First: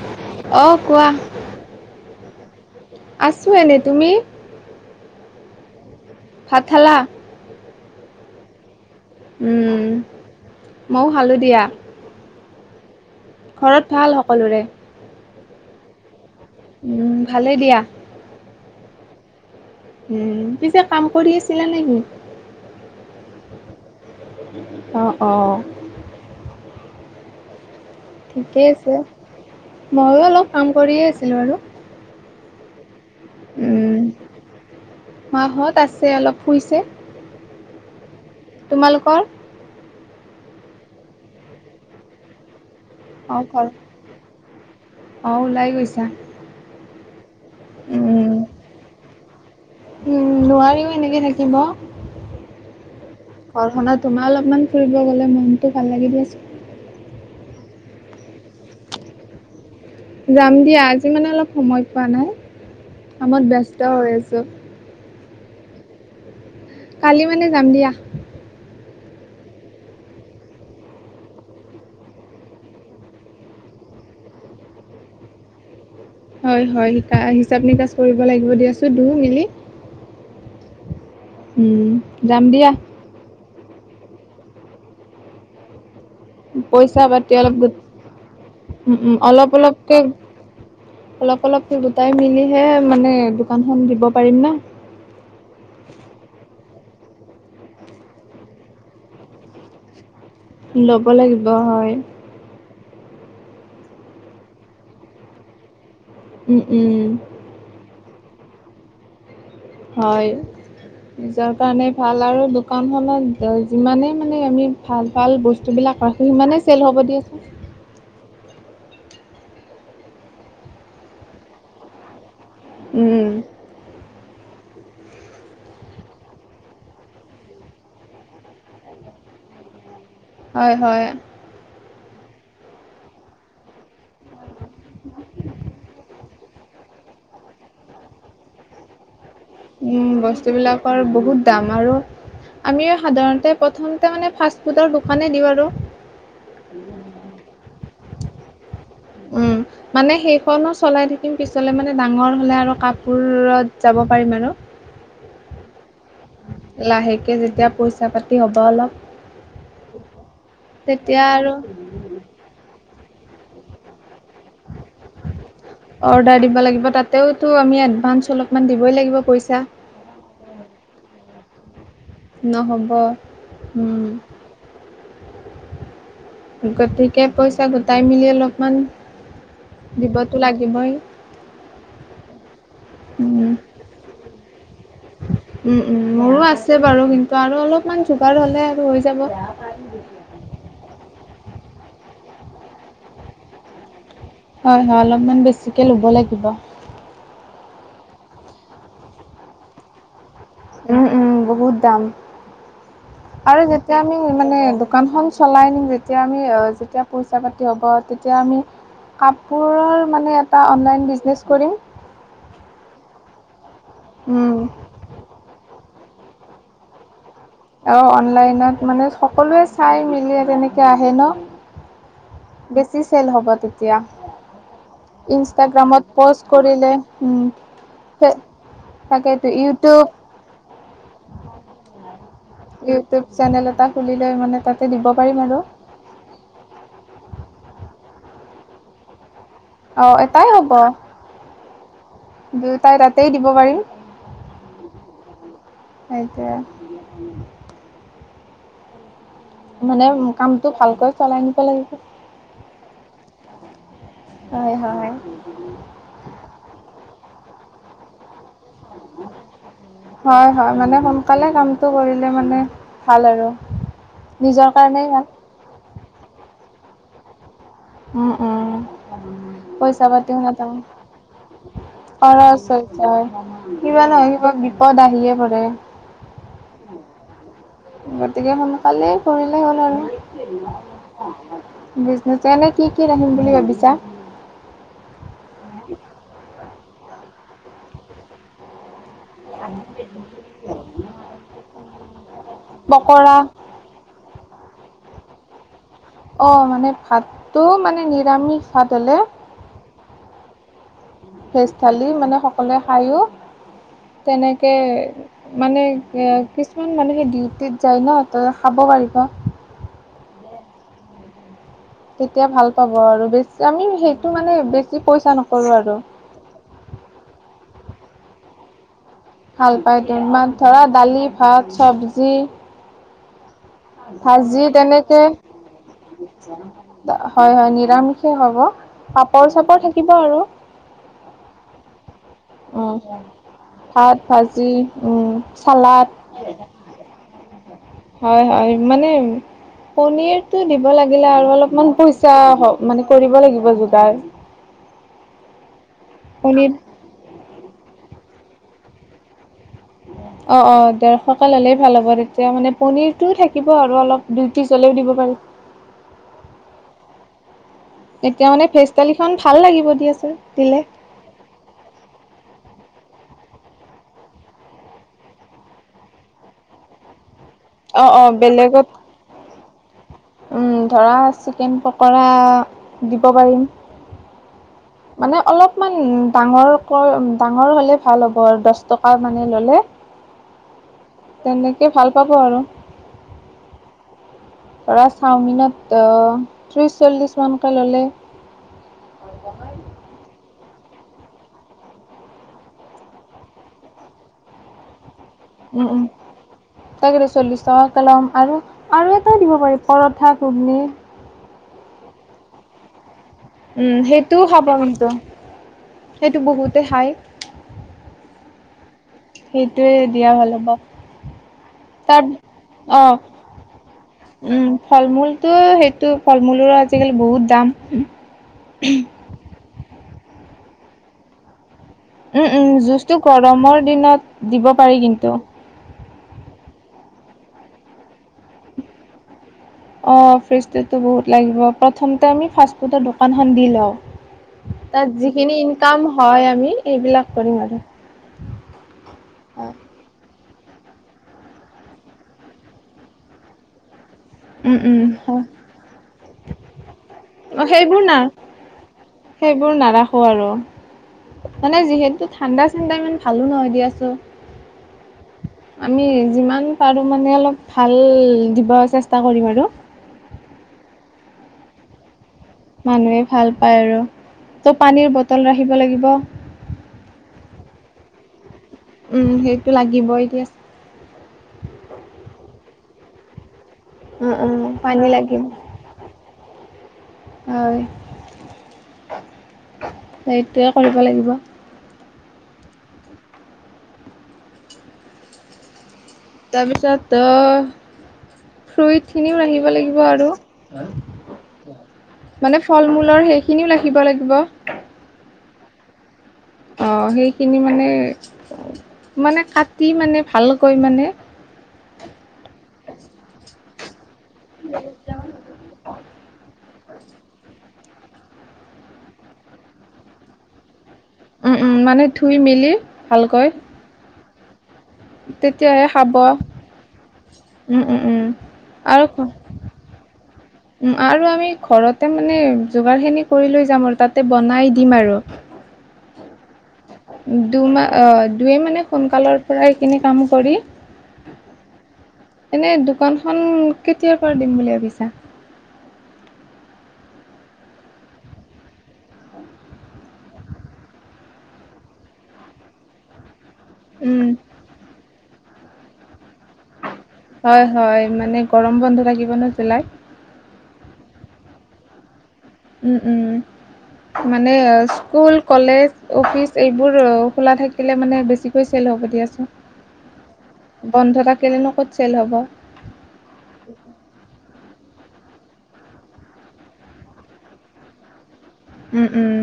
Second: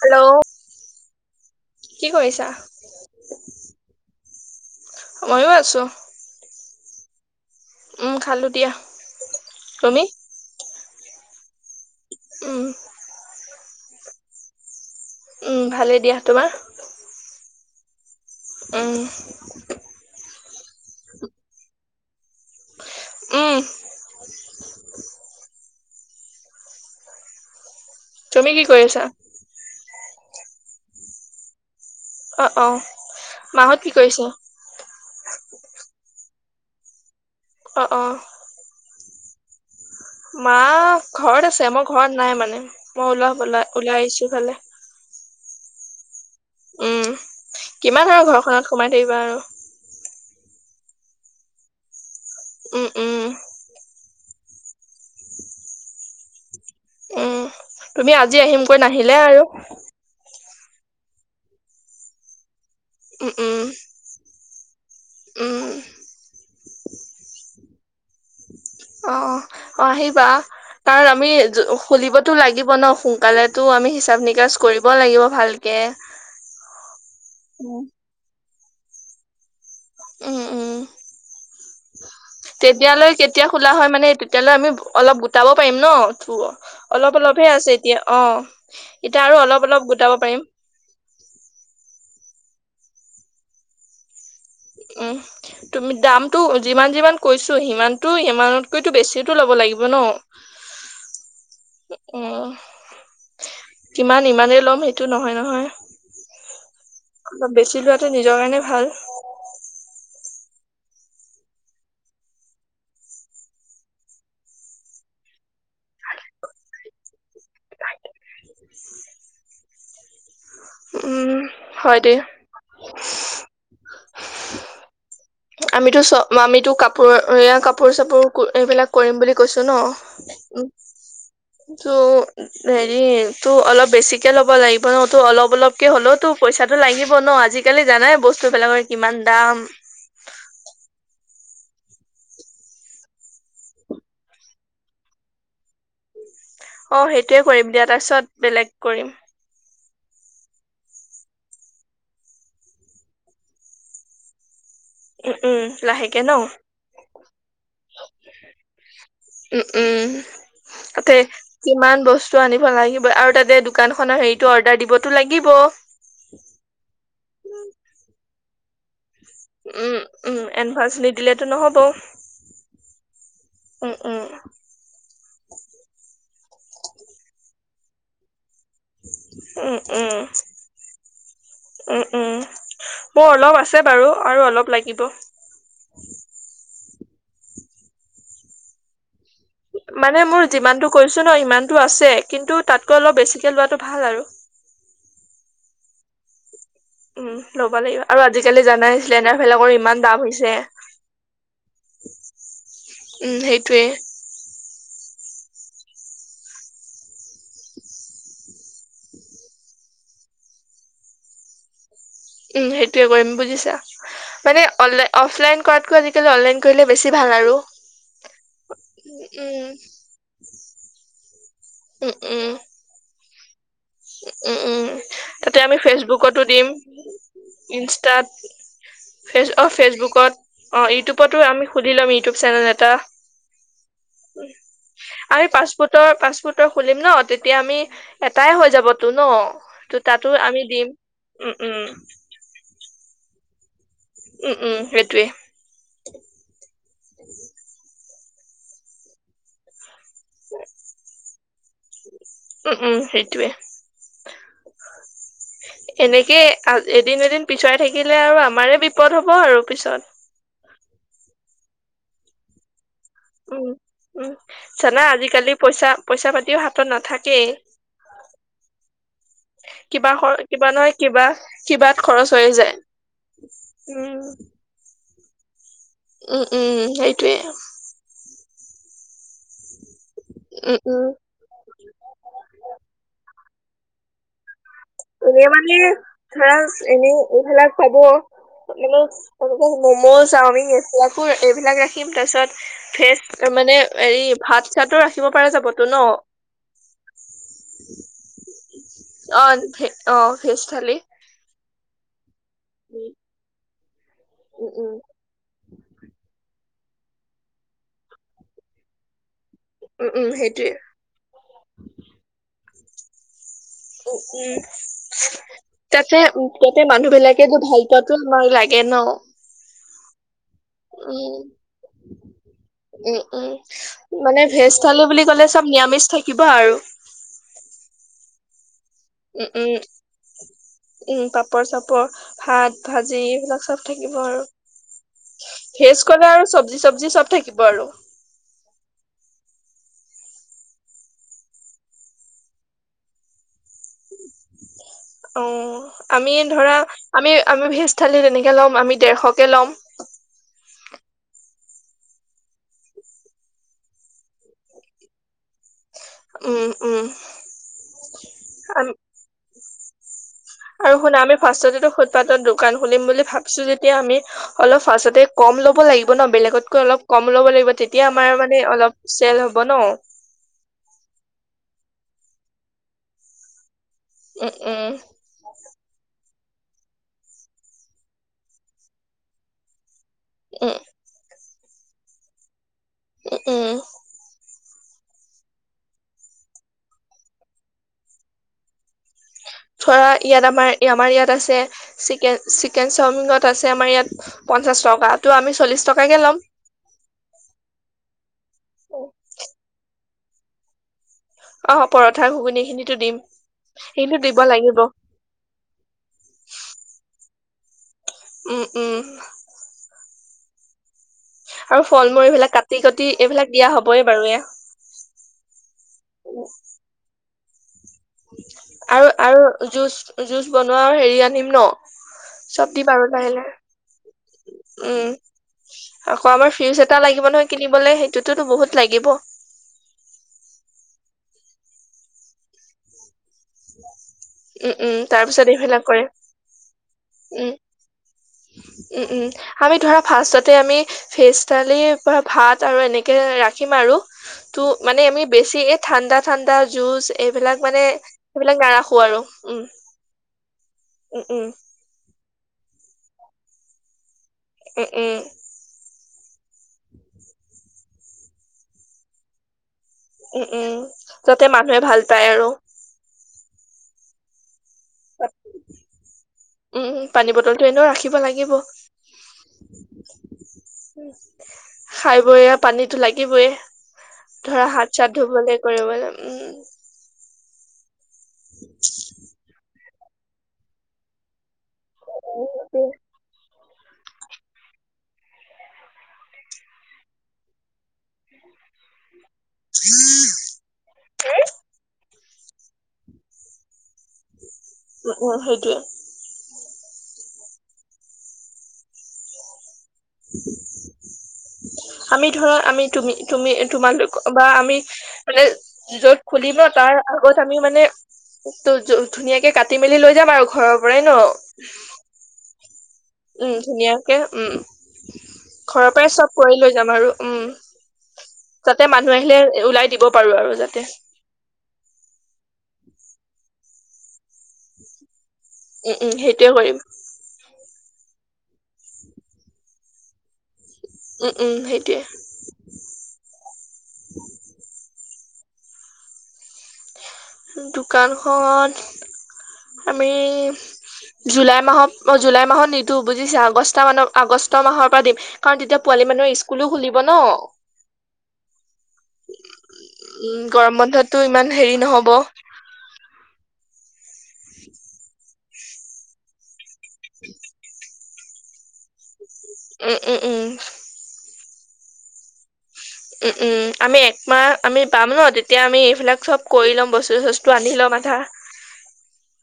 Hello অ', কোৱা কি কৰিছা আছোঁ এনেই তুমি ময়ো আছোঁ ভাত খালা উম খালো দিয়া উম তুমি? ময় খালোঁ দিয়া উম ঘৰত ভাল সকলোৰে ভালেই দিয়া তোমাৰ ভালেই দিয়া উম উম পিছে কাম কৰি আছিলা নেকি? উম অ', অ' তুমি ঠিকে কি কৰি আছে আছা? ময়ো অলপ কাম কৰিয়ে আছিলোঁ বাৰু অ', অ', মাহত কি কৰিছে মাহঁত আছে অলপ শুইছে অ', অ' তোমালোকৰ মা ঘৰত আছে মই ঘৰত নাই মানে মই ওল অ ঘৰ ওলাই ওলাই আহিছো ফালে অ', ওলাই গৈছা উম কিমান আৰু উম ঘৰখনত সোমাই থাকিবা আৰু। উম নোৱাৰিও এনেকে থাকিব উম উম ঘৰখনা তোমাৰ অলপমান ফুৰিব গ'লে মনতটো ভাল লাগি আছে উম তুমি আজি আহিম কৈ নাহিলে আৰু যাম দিয়া আজি মানে অলপ সময় পোৱা নাই উম কামত উম ব্যস্ত হৈ আছো উম কালি মানে যাম দিয়া অ', অ', অ' আহিবা কাৰণ আমি খুলিবতো লাগিব ন সোনকালেেতো আমি হিচাপ নিকাচ কৰিব লাগিব ভালকে এ হয় হয়া হিচাপ নিকাচ কৰিব লাগিব দিয়াচোন দু মিলি উম উম ওম তেতিয়ালৈ কেতিয়া খোলা হয় মানে তেতিয়ালৈ আমি অলপ গোটাব পাৰিম ন পইচা অলপ পাতি অলপহে গোট আছে এতিয়া অ', উম উম এতিয়া আৰু অলপ অলপ অলপকে গোটাব পাৰিম। অলপ অলপ গোটাই মিলিহে মানে দোকানখন দিব পাৰিম না উম তুমি দামটো যিমান যিমান কৈছোঁ সিমানটো সিমানতকৈতো বেছিো ল'ব লাগিব ন ল'ব লাগিব হয়। অ, কিমান ইমানেই ল'ম সেইটো নহয় নহয়। উম, উম। অলপ বেছি লোৱাটো নিজৰ কাৰণে ভাল। হয়। নিজৰ কাৰণে ভাল আৰু দোকানখনত যিমানেই মানে আমি ভাল-ভাল বস্তুবিলাক ৰা সিমানেই চেল হ'ব দিয়াচোন। উম, হয় দে। উম। [inaudible] আমিতো চ আমিতো কাপোৰ এয়া কাপোৰ-চাপোৰ এইবিলাক কৰিম বুলি কৈছো ন। হয় হয় ত' হেৰি ত' অলপ বেছিক ল'ব লাগিব ন ত' অলপ-অলপকে হ'লেও ত' পইচাতো লাগিব ন আজিকালি জানাই বস্তুবিলাকৰ কিমান দাম। উম, বস্তুবিলাকৰ বহুত দাম আৰু আমি সাধাৰণতে প্ৰথমতে মানে ফাষ্ট ফুডৰ দোকানে দিওঁ আৰু। অ, সেইটোৱে কৰিম দিয়া তাৰপিছত বেলেগ কৰিম। উম। মানে সেইখনো চলাই থাকিম পিছলে মানে ডাঙৰ হলে আৰু কাপোৰত যাব পাৰিম আৰু। উম উম লাহেকে ন লাহেকে যেতিয়া পইচা-পাতি হব অলপ। উম, উম, তে তেতিয়া আৰু কিমান বচ তু আনিব লাগিব আৰু তাতে দোকানখনৰ হেৰিটো অৰ্ডাৰ দিবতো লাগিব। অৰ্ডাৰ দিব লাগিব তাতেওতো আমি এডভান্স অলপমান দিবই লাগিব পইচা। উম, উম, এডভাঞ্চ নিদিলেতো নহ'ব। নহ'ব, উম। গতিকে পইচা গোটাই মেলি অলপমান উম, উম। দিবতো লাগিবই উম, উম, উম। অলপ আছে বাৰু আৰু অলপ লাগিব। উম, উম, মোৰো আছে বাৰু কিন্তু আৰু অলপমান যোগাৰ হলে আৰু হৈ যাব। মানে মোৰ যিমানতো কৈছো ন ইমানতো আছে, কিন্তু তাতকৈ অলপ বেছিকে লোৱাটো ভাল আৰু। হয়, হয়, অলপমান বেছিকৈ ল'ব লাগিব। উম, ল'ব লাগিব আৰু আজিকালি জানাই লেণ্ডাৰ বিলাকৰ ইমান দাম হৈছে। উম, উম, বহুত দাম উম আৰু সেইটোয়ে যেতিয়া আমি। মানে দোকানখন চলাই নিম যেতিয়া আমি আ যেতিয়া পইচা-পাতি হ'ব তেতিয়া আমি কাপোৰৰ মানে এটা অনলাইন বিজনেছ কৰিম। উম, সেইটোয়ে কৰিম বুজিছা, উম, মানে অনলা অফলাইন কৰাতকৈ আজিকালি অনলাইন কৰিলে বেছি ভাল আৰু। অ, অনলাইনত মানে সকলোৱে উম চাই মেলি তেনেকে আহে ন। উম উম বেছি চেল হ'ব তেতি উম, উম, তাতে আমি ফেচবুকতো প'ষ্ট দিম কৰিলে উম, ইনষ্টাত ফেচ তাকেইতো অ ইউটিউব ফেচবুকত অ ইউটিউবতো আমি সুধি লম ইউটিউব চেনেল এটা ইউটিউব চেনেল এটা খুলিলৈ মানে তাতে দিব পাৰিম আৰু। ফাষ্টফুডৰ খুলিম ন তেতিয়া আমি এটাই হৈ যাবতো ন। ত অঁ তাতো এটাই আমি হ'ব দিম, উম, উম। দুয়োটাই তাতেই দিব পাৰিম। উম, উম, সেইটোয়ে। সেইটোয়ে। মানে কামটো ভালকৈ চলাই নিব লাগিব, উম উম সেইটোৱে হয়, হয়। এনেকে আ এদিন-এদিন পিছুৱাই থাকিলে আৰু আমাৰে বিপদ হ'ব আৰু পিছত। হয় হয় মানে সোনকালে কামটো কৰিলে মানে ভাল আৰু উম, উম নিজৰ জানা কাৰণেই ভাল আজিকালি পইচা পইচা পাতিও হাতত নাথাকেই। উম, উম। [inaudible] পইচা কিবা পাতিও কিবা নাথাকে নহয় কিবা কিবাত খৰচ হৈ যায় হৈছে হয় কিবা উম। নহয় কিবা বিপদ আহিয়ে পৰে। উম, উম সেইটোৱে। গতিকে সোনকালেই কৰিলে হ'ল আৰু। উম উম বিজনেচ এনে কি কি ৰািম বুলি ভাবিছা? এনে মানে ধৰা এনেই এইবিলাক পাব মানে তেনেকে ম'ম' চাওমিন এবিলাকো এইবিলাক ৰাখিম তাৰপিছত পকৰা ফেজ মানে হৰি ভাত চাতো ৰাখিব পৰা যাবতো ন। অ', মানে ভাতটো মানে নিৰামিষ ভাত হ'লে অ ভে- অ', ভেজ থালি। ভেজ থালি মানে সকলোৱে উম খায়ো উম তেনেকে উম মানে কিছুমান মানুহ সে ডিউটিত যায় ন ত খাব পাৰিব। উম, উম সেইটোৱে। তেতিয়া ভাল পাব আৰু বেছ আমি উম সেইটো উম মানে বেছি পইচা নকৰো আৰু। তে মানুহবিলাকে ভাল পোৱাতো আমাৰ লাগে ন। ভাল পায় তোমাৰ ধৰা দালি উম ভাত চবজি। উম, উম মানে ভাজি ভেজ থালি তেনেকে বুলি ক'লে চব নিৰামিষ থাকিব আৰু। হয়, হয় নিৰামিষে হ'ব উম পাপৰ উম চাপৰ থাকিব আৰু। উম, পাপৰ চাপৰ ভাত উম। ভাজি এইবিলাক চব ভাত, থাকিব আৰু ভাজি, উম, ভেজ চালাড কলে আৰু চব্জি চবজি চব থাকিব আৰু। হয়, হয় মানে পনীৰতটো দিব লাগিলে আৰু অলপমান পইচা মানে কৰিব লাগিব যোগাৰ। অ', আমি পনীৰ ধৰা আমি আমি ভেজ থালি তেনেকে ল'ম আমি দেৰশকে ল'ম। অ', অ', ডেৰশকে হ'লেই ভাল হ'ব তেতিয়া মানে পনিৰতটোও থাকিব আৰু অলপ দুই পিচ হ'লেও দিব পাৰি। উম, উম। এতিয়া মানে ভেজ আমি থালীখন ভাল লাগিব দিয়াচোন। দিলে আৰু শুনা আমি ফাৰ্ষতেতো ফুটপথৰ দোকান খুলিম বুলি ভাবছো যেতিয়া আমি অলপ ফাচতে কম ল'ব লাগিব ন বেলেগতকৈ অলপ কম ল'ব লাগিব অ তেতিয়া অ আমাৰ মানে বেলেগত অলপ চেল হ'ব ন। উম, ধৰা চিকেন পকৰা দিব পাৰিম। উম, উম। মানে অলপমান ডাঙৰক ডাঙৰ হলে ভাল হ'ব আৰু দহ টকা মানে ল'লে। উম। তেনেকে ভাল পাব আৰু। উম, উম। ধৰা চাওমিনত ত্ৰিশ চল্লিছ মানকৈ ল'লে। ধৰা ইয়াত আমাৰ আমাৰ ইয়াত আছে চিকেন চিকেন চাওমিনত আছে আমাৰ ইয়াত পঞ্চাশ টকা তে আমি চল্লিশ টকাকে ল'ম। তাকেইটা চল্লিছ টকাকৈ ল'ম আৰু এটাইও দিব পাৰি পৰঠা ঘুগনি। অ', পৰঠা ঘুগুনীখিনিতো দিম। উম, কিন্তু দিব সেইটোও লাগিব সাবমণ সেইটো বহুতে খাই। উম, উম। সেইটোয়ে দিয়া হ'ল হ'ব। [inaudible] মূল তাৰ এইবিলাক কাটি কাটি অ' এইবিলাক দিয়া হ'বই বাৰু এয়া উম ফল মূলতটো সেইটো ফল মূলৰো আ আজিকালি বহুত দাম। আৰু আৰু জুচ জুচ বনোৱা হেৰি আনিম ন'? উম, চব উম, দিম আৰু জুচটো লাহে লাহে গৰমৰ দিনত দিব পাৰি উম কিন্তু। আকৌ আমাৰ ফিজ এটা লাগিব নহয় কিনিবলে, সেইটোতোতো বহুত লাগিব। অ' ফ্ৰিজটোতো বহুত লাগিব। প্ৰথমতে আমি ফাষ্টফুট দিম। দোকানখন দি লওঁ উম উম তাত তাৰ পিছত যিখিনি এইবিলাক কৰে ইনকাম হয় আমি সেইবিলাক উম কৰিম আৰু। উম, উম। অ আমি ধৰা ফাষ্টতে আমি ফেজ দালিৰপৰা ভাত আৰু এনেকে ৰাখিম আৰু। তো উম উম মানে আমি হয় বেছি এই ঠাণ্ডা ঠাণ্ডা জুচ এইবিলাক মানে সেইবোৰ না সেইবিলাক নাৰাখো আৰু উম সেইবোৰ নাৰাখো আৰু। উম উম মানে যিহেতু ঠাণ্ডা চাণ্ডা ইমান ভালো নহয় দিয়াচুন। উ, উ। আমি যিমান পাৰোঁ মানে অলপ ভাল দিব চেষ্টা কৰিম আৰু। উ, উ। যাতে মানুহে ভাল পায় আৰু। মানুহে ভাল পায় আৰু। ত' পানীৰ বটল ৰাখিব লাগিব। উম, পানী বটলটো এনেও ৰাখিব লাগিব। উম, সেইটো লাগিবই দিয়া। খাই বই পানীতো লাগিবয়ে, উম ধৰা উম হাত পানী চাত লাগিব ধুবলৈ। কৰিবলে উম। হয়, সেইটোৱে কৰিব লাগিব। [unintelligible] তাৰপিছত তই ফ্ৰুইটখিনিও আনিব লাগিব আৰু। মানে ফল মূলৰ সেইখিনিও ৰাখিব লাগিব। উ, উ, সেইটোৱে। অ' সেইখিনি মানে, মানে কাটি মানে ভালকৈ মানে আমি ধৰা আমি তুমি তুমি তোমালোক বা আমি মানে য'ত খুলিব তাৰ আগত আমি মানে ত' ধুনীয়াকে কাটি মেলি লৈ যাম আৰু ঘৰৰ পৰাই ন'? উ, উ, মানে ধুই মেলি ভালকৈ উম, ধুনীয়াকে উম, তেতিয়াহে ঘৰৰপৰাই খাব। চব কৰি লৈ যাম আৰু উম। উম, উম। তাতে আৰু মানুহ ঘ- আহিলে ওলাই দিব পাৰোঁ আৰু যাতে। উম, আৰু আমি ঘৰতে মানে যোগাৰখিনি কৰি লৈ যাম আৰু তাতে বনাই দিম আৰু। উ, উ, সেইটোৱে কৰিম। দুমাহ দুয়ে মানে সোনকালৰপৰা এইখিনি কাম কৰি উ, উ, সেইটোৱে। এনেই দোকানখন কেতিয়াৰপৰা দিম বুলি ভাবিছা। দোকানখন আমি জুলাই মাহত, অ' জুলাই মাহত নিদিও বুজিছা। অগষ্ট মানৰ উম। আগষ্ট মাহৰপৰা দিম কাৰণ তেতিয়া পোৱালি মানুহৰ স্কুলো খুলিব ন'। হয় হয় মানে গৰম বন্ধ থাকিব ন' জুলাইত। উম, গৰম বন্ধতটো ইমান হেৰি নহ'ব। উম, উম, মানে স্কুল, কলেজ অফিচ এইবোৰ খোলা থাকিলে মানে বেছিকৈ চেল হ'ব দিয়াচোন। উম, উম, উম। বন্ধ থাকিলনো ক'ত চেল হ'ব। উম, উম, আমি একমাহ আমি পাম ন' তেতিয়া আমি এইবিলাক চব কৰি ল'ম, বস্তু চস্তু আনি ল'ম আধা। উম, উম।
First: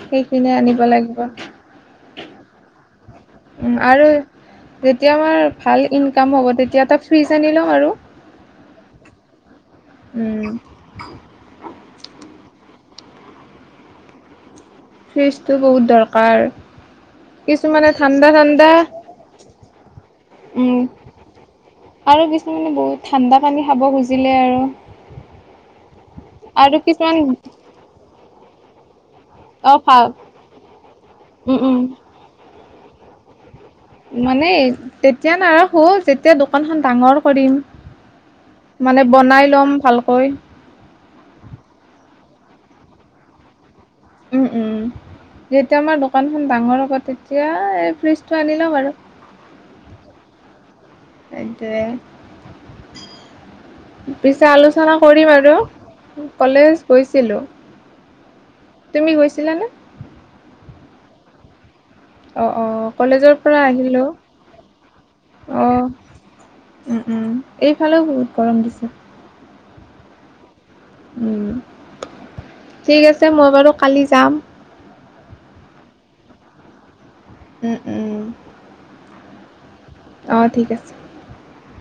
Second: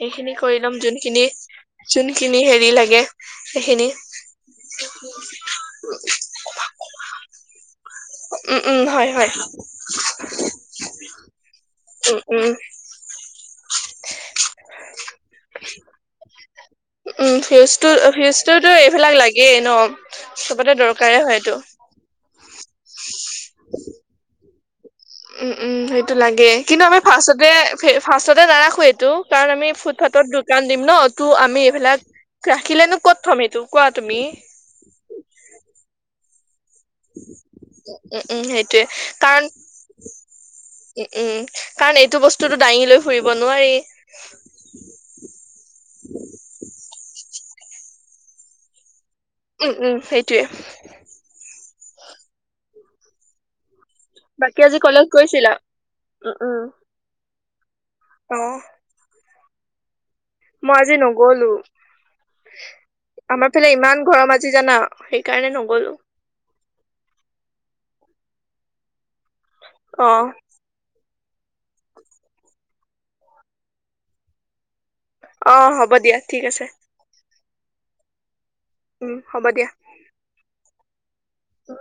সেইখিনি কৰি ল'ম, আনিব লাগিব যোনখিনি যোনখিনি হেৰি লাগে সেইখিনি। তেতিয়া আমাৰ ভাল ইনকাম হ'ব, তেতিয়া এটা ফ্ৰিজ আনি ল'ম আৰু। উম, উম, হয়, হয়, উম। উম, উম। ফ্ৰিজটো বহুত দৰকাৰ। উম, কিছুমানে ফ্ৰিউজটো ঠাণ্ডা ঠাণ্ডা ফ্ৰিউজটোতো এইবিলাক লাগেই ন চবতে উম, দৰকাৰেই হয়টো। আৰু কিছুমানে বহুত ঠাণ্ডা পানী খাব খুজিলে আৰু উম উম সেইটো লাগে আৰু কিন্তু আমি কিছুমান ফাৰ্ষ্টতে ফাৰ্ষ্টতে নাৰাখো এইটো কাৰণ আমি অ, ভাল ফুটপাথৰ দোকান দিম ন তো আমি উম, উম। এইফালাক ৰাখিলেনো ক'ত থম এইটো। কোৱা তুমি মানে তেতিয়া নাৰাখো যেত যেতিয়া দোকানখন ডাঙৰ কৰিম উম উম সেইটোয়ে মানে কাৰণ বনাই ল'ম ভালকৈ উম, উম, কাৰণ এইটো বস্তুটো দাঙি লৈ ফুৰিব নোৱাৰি। যেতিয়া আমাৰ দোকানখন ডাঙৰ হ'ব তেতিয়া এই ফ্ৰীজটো আনি ল'ম আৰু। উম, উম, সেইটোৱে। এইটোৱে। পিছে বাকী আজি আলোচনা কলেজ কৰিম গৈছিলা আৰু, উম উম কলেজ গৈছিলো। অ'। তুমি গৈছিলা নে? মই আজি নগ'লো। অ', অ', কলেজৰ আমাৰ পৰা ফালে ইমান আহিলোঁ। ঘৰম আজি জানা সেইকাৰণে অ', নগলো। এইফালেও বহুত গৰম দিছে। অ'। উম, ঠিক আছে মই বাৰু কালি যাম। অ', হ'ব দিয়া ঠিক আছে। উম, উম, উম। উম হ'ব দিয়া। অ', ঠিক আছে। অ'।